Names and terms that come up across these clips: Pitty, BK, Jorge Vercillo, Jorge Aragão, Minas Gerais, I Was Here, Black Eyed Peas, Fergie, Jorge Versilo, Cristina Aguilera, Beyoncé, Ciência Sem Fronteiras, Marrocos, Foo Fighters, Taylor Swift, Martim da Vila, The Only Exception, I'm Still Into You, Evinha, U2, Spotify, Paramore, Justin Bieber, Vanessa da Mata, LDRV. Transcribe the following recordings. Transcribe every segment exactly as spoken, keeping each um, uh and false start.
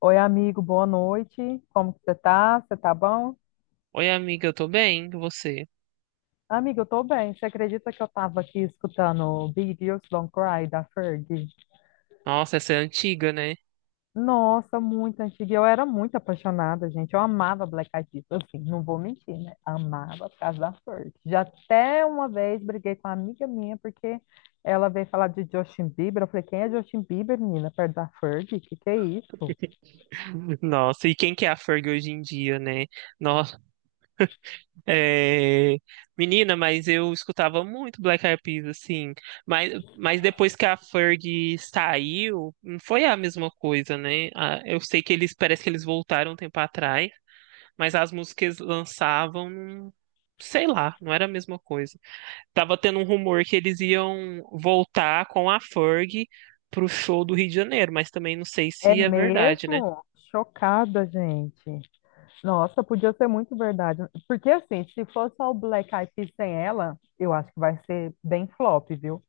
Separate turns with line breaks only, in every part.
Oi, amigo, boa noite. Como que você tá? Você tá bom?
Oi, amiga, eu tô bem, e você?
Amigo, eu tô bem. Você acredita que eu tava aqui escutando Big Girls Don't Cry da Fergie?
Nossa, essa é antiga, né?
Nossa, muito antiga. Eu era muito apaixonada, gente. Eu amava Black Eyed Peas, assim, não vou mentir, né? Amava por causa da Fergie. Já até uma vez briguei com uma amiga minha porque ela veio falar de Justin Bieber. Eu falei, quem é Justin Bieber, menina? Perto da Fergie? Que que é isso?
Nossa, e quem que é a Ferg hoje em dia, né? Nossa, é... Menina, mas eu escutava muito Black Eyed Peas, assim, mas, mas depois que a Ferg saiu, não foi a mesma coisa, né? Ah, eu sei que eles, parece que eles voltaram um tempo atrás, mas as músicas lançavam, não- sei lá, não era a mesma coisa. Tava tendo um rumor que eles iam voltar com a Ferg pro show do Rio de Janeiro, mas também não sei
É
se é verdade, né?
mesmo? Chocada, gente. Nossa, podia ser muito verdade. Porque assim, se for só o Black Eyed Peas sem ela, eu acho que vai ser bem flop, viu?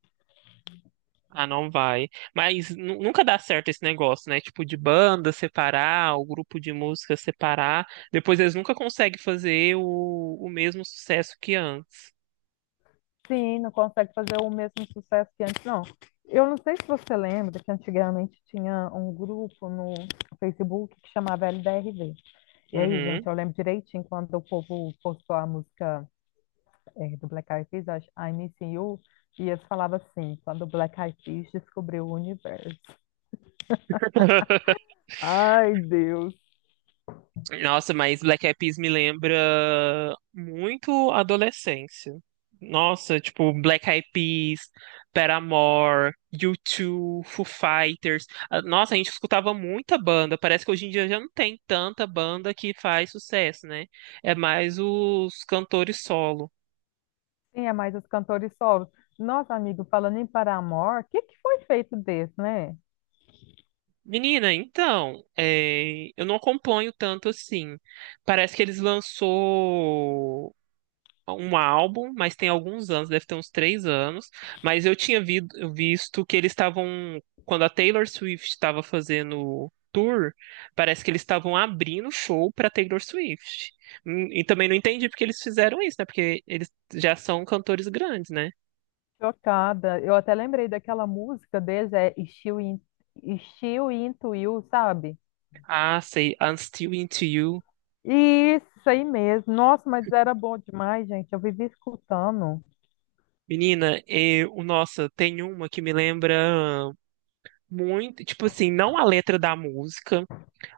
Ah, não vai. Mas nu- nunca dá certo esse negócio, né? Tipo, de banda separar, o grupo de música separar. Depois eles nunca conseguem fazer o, o mesmo sucesso que antes.
Sim, não consegue fazer o mesmo sucesso que antes, não. Eu não sei se você lembra que antigamente tinha um grupo no Facebook que chamava L D R V. E aí, gente,
Uhum.
eu lembro direitinho quando o povo postou a música eh, do Black Eyed Peas, acho, I'm Missing You, e eles falavam assim, quando o Black Eyed Peas descobriu o universo. Ai, Deus.
Nossa, mas Black Eyed Peas me lembra muito a adolescência. Nossa, tipo, Black Eyed Peas, Paramore, U dois, Foo Fighters. Ah, nossa, a gente escutava muita banda. Parece que hoje em dia já não tem tanta banda que faz sucesso, né? É mais os cantores solo.
Sim, é mais os cantores solos. Nossa, amigo, falando em Paramore, o que que foi feito desse, né?
Menina, então, é, eu não acompanho tanto assim. Parece que eles lançou um álbum, mas tem alguns anos, deve ter uns três anos. Mas eu tinha vi- visto que eles estavam, quando a Taylor Swift estava fazendo tour, parece que eles estavam abrindo show para Taylor Swift. Hum, E também não entendi porque eles fizeram isso, né? Porque eles já são cantores grandes, né?
Chocada. Eu até lembrei daquela música deles, é Still In, Still Into You, sabe?
Ah, sei, I'm Still Into You.
Isso aí mesmo. Nossa, mas era bom demais, gente. Eu vivi escutando.
Menina, e, o- nossa, tem uma que me lembra muito, tipo assim, não a letra da música,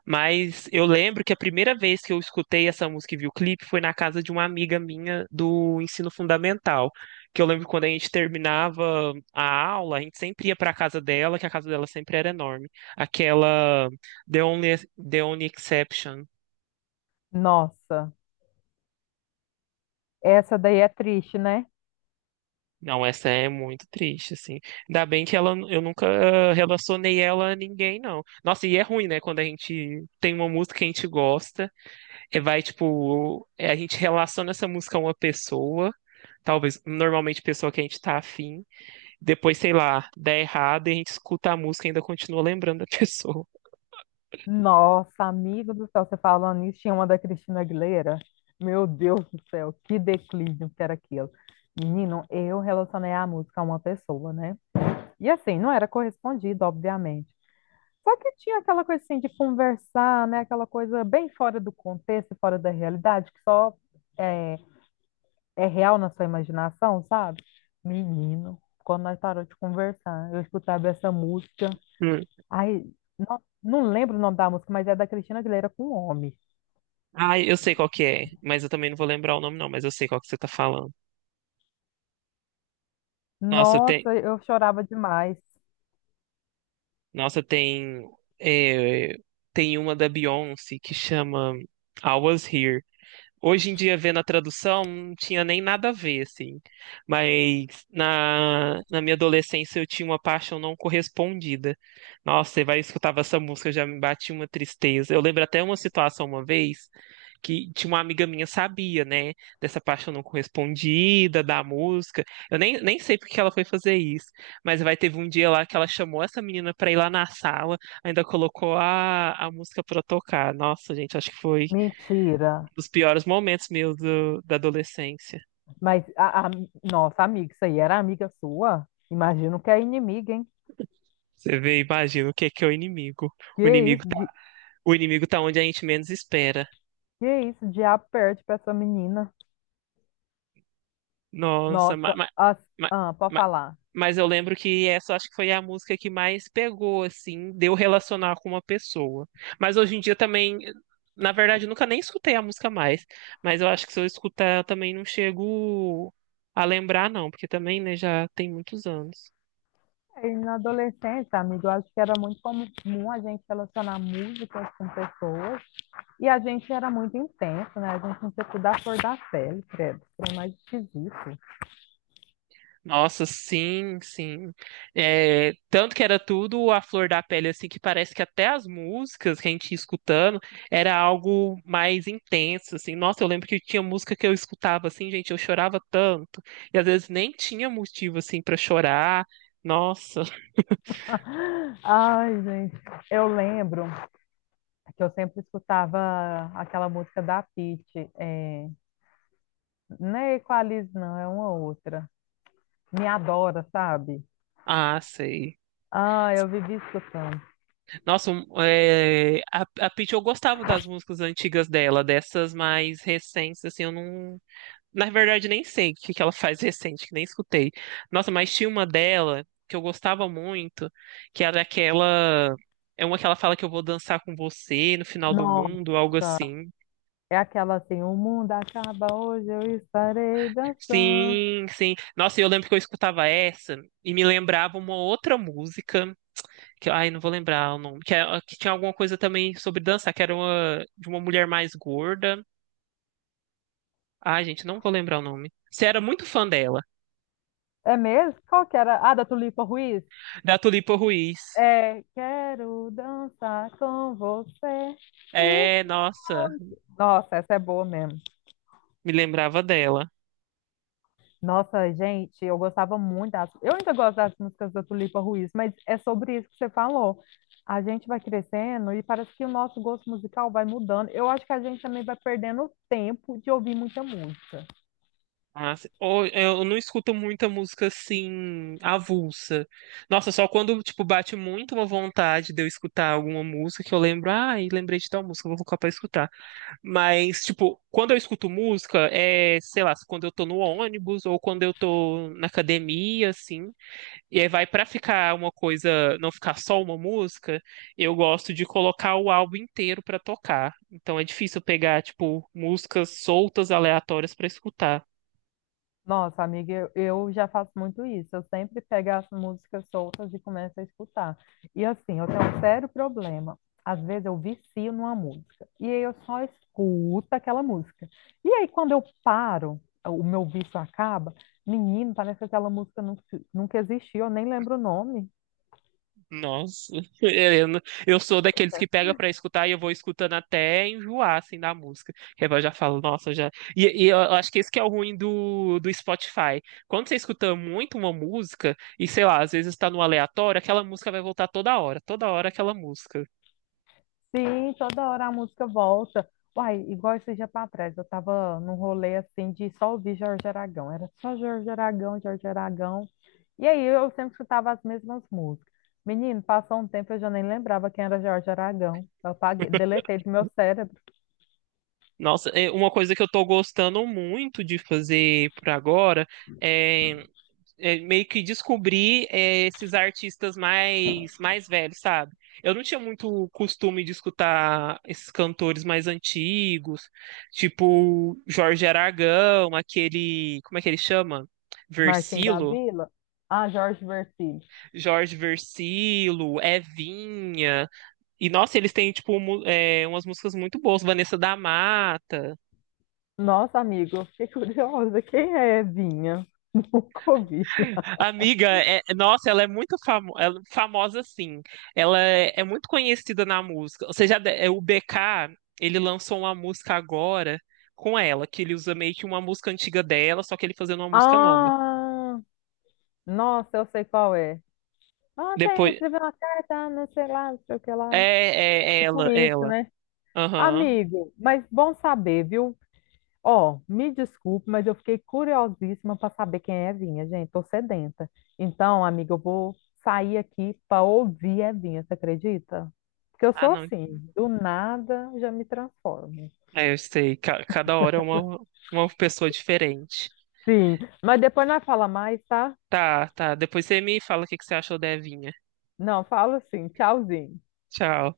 mas eu lembro que a primeira vez que eu escutei essa música e vi o clipe foi na casa de uma amiga minha do ensino fundamental. Que eu lembro que quando a gente terminava a aula, a gente sempre ia para a casa dela, que a casa dela sempre era enorme. Aquela The Only, The Only Exception.
Nossa, essa daí é triste, né?
Não, essa é muito triste, assim. Ainda bem que ela, eu nunca eh, relacionei ela a ninguém, não. Nossa, e é ruim, né? Quando a gente tem uma música que a gente gosta. É, vai, tipo, é, a gente relaciona essa música a uma pessoa, talvez, normalmente pessoa que a gente tá afim, depois, sei lá, dá errado e a gente escuta a música e ainda continua lembrando da pessoa.
Nossa, amigo do céu, você falando isso, tinha uma da Cristina Aguilera. Meu Deus do céu, que declínio que era aquilo. Menino, eu relacionei a música a uma pessoa, né? E assim, não era correspondido, obviamente. Só que tinha aquela coisa assim de conversar, né? Aquela coisa bem fora do contexto, fora da realidade, que só é, é real na sua imaginação, sabe? Menino, quando nós parou de conversar, eu escutava essa música.
Hum.
Ai, não, não lembro o nome da música, mas é da Cristina Aguilera com Homem.
Ah, eu sei qual que é, mas eu também não vou lembrar o nome, não, mas eu sei qual que você tá falando. Nossa, tem,
Nossa, eu chorava demais.
Nossa, tem, é, Tem uma da Beyoncé que chama I Was Here. Hoje em dia, vendo a tradução, não tinha nem nada a ver, assim. Mas na, na minha adolescência eu tinha uma paixão não correspondida. Nossa, você vai escutar essa música, já me bate uma tristeza. Eu lembro até uma situação uma vez que tinha uma amiga minha sabia, né, dessa paixão não correspondida, da música. Eu nem, nem sei porque ela foi fazer isso, mas vai teve um dia lá que ela chamou essa menina pra ir lá na sala, ainda colocou a, a música pra tocar. Nossa, gente, acho que foi
Mentira.
dos piores momentos meus do- da adolescência.
Mas, a, a- nossa, amiga, isso aí era amiga sua? Imagino que é inimiga, hein?
Você vê, e imagina o que é que é o inimigo. O
Que
inimigo
isso?
tá, o inimigo tá onde a gente menos espera.
Que isso, o diabo perde pra essa menina.
Nossa,
Nossa,
mas,
as... ah, pode falar.
mas eu lembro que essa acho que foi a música que mais pegou, assim, deu relacionar com uma pessoa. Mas hoje em dia também, na verdade, eu nunca nem escutei a música mais. Mas eu acho que se eu escutar, eu também não chego a lembrar, não, porque também, né, já tem muitos anos.
Aí, na adolescência, amigo, eu acho que era muito comum a gente relacionar músicas com pessoas e a gente era muito intenso, né? A gente não tinha da cor da pele, credo. Foi mais esquisito.
Nossa, sim, sim. É, tanto que era tudo a flor da pele, assim, que parece que até as músicas que a gente ia escutando era algo mais intenso, assim. Nossa, eu lembro que tinha música que eu escutava, assim, gente, eu chorava tanto. E às vezes nem tinha motivo, assim, para chorar. Nossa,
Ai, gente, eu lembro que eu sempre escutava aquela música da Pitty, é... não é Equalize, não, é uma outra. Me adora, sabe?
ah, sei.
Ah, eu vivi escutando.
Nossa, um, é, a, a Pitty, eu gostava das músicas antigas dela, dessas mais recentes, assim, eu não. Na verdade, nem sei o que que ela faz recente, que nem escutei. Nossa, mas tinha uma dela que eu gostava muito, que era aquela. É uma que ela fala que eu vou dançar com você no final do mundo, algo
Nossa.
assim.
É aquela assim, o mundo acaba hoje, eu estarei dançando.
Sim, sim. Nossa, e eu lembro que eu escutava essa e me lembrava uma outra música, que ai, não vou lembrar o nome, que, é- que tinha alguma coisa também sobre dançar, que era uma, de uma mulher mais gorda. Ai, gente, não vou lembrar o nome. Você era muito fã dela,
É mesmo? Qual que era? Ah, da Tulipa Ruiz?
da Tulipa Ruiz.
É, quero dançar com você.
É,
Isso.
nossa.
Nossa, essa é boa mesmo.
Me lembrava dela.
Nossa, gente, eu gostava muito das... Eu ainda gosto das músicas da Tulipa Ruiz, mas é sobre isso que você falou. A gente vai crescendo e parece que o nosso gosto musical vai mudando. Eu acho que a gente também vai perdendo tempo de ouvir muita música.
Mas ou- eu não escuto muita música assim, avulsa. Nossa, só quando, tipo, bate muito uma vontade de eu escutar alguma música que eu lembro, ai, lembrei de tal música, vou colocar pra escutar. Mas, tipo, quando eu escuto música, é, sei lá, quando eu tô no ônibus ou quando eu tô na academia, assim. E aí vai para ficar uma coisa, não ficar só uma música, eu gosto de colocar o álbum inteiro para tocar. Então é difícil pegar tipo músicas soltas aleatórias para escutar.
Nossa, amiga, eu, eu já faço muito isso. Eu sempre pego as músicas soltas e começo a escutar. E assim, eu tenho um sério problema. Às vezes eu vicio numa música. E aí eu só escuto aquela música. E aí quando eu paro, o meu vício acaba, menino, parece que aquela música nunca, nunca existiu, eu nem lembro o nome.
Nossa, Helena, eu sou daqueles que pega para escutar e eu vou escutando até enjoar assim da música. Que aí eu já falo, nossa, já. E, e eu acho que esse que é o ruim do, do Spotify. Quando você escuta muito uma música e sei lá, às vezes está no aleatório, aquela música vai voltar toda hora, toda hora aquela música.
Sim, toda hora a música volta. Uai, igual esse dia para trás, eu tava num rolê assim de só ouvir Jorge Aragão. Era só Jorge Aragão, Jorge Aragão. E aí eu sempre escutava as mesmas músicas. Menino, passou um tempo eu já nem lembrava quem era Jorge Aragão. Eu apaguei, deletei do meu cérebro.
Nossa, é uma coisa que eu tô gostando muito de fazer por agora é, é meio que descobrir é, esses artistas mais mais velhos, sabe? Eu não tinha muito costume de escutar esses cantores mais antigos, tipo Jorge Aragão, aquele, como é que ele chama?
Martim da
Versilo,
Vila. Ah, Jorge Vercillo.
Jorge Versilo, Evinha. E nossa, eles têm tipo mu- é, umas músicas muito boas, Vanessa da Mata.
Nossa, amigo, eu fiquei curiosa. Quem é Vinha? Nunca ouvi.
Amiga, é- nossa, ela é muito famo- ela- é famosa, sim. Ela é, é muito conhecida na música. Ou seja, de- é, o B K, ele lançou uma música agora com ela, que ele usa meio que uma música antiga dela, só que ele fazendo uma música nova.
Ah, nossa, eu sei qual é. Ontem eu
Depois.
escrevi uma carta, não sei lá, não sei o que
É,
lá.
é, é
Tipo
ela, é
isso,
ela.
né?
Aham.
Amigo, mas bom saber, viu? Ó, me desculpe, mas eu fiquei curiosíssima para saber quem é Evinha, gente. Tô sedenta. Então, amiga, eu vou sair aqui para ouvir Evinha, você acredita? Porque eu
Ah,
sou
não.
assim, do nada já me transformo.
É, eu sei. Ca- cada hora é uma, uma pessoa diferente.
Sim, mas depois nós fala mais, tá?
Tá, tá. Depois você me fala o que que você achou da Evinha.
Não, falo sim. Tchauzinho.
Tchau.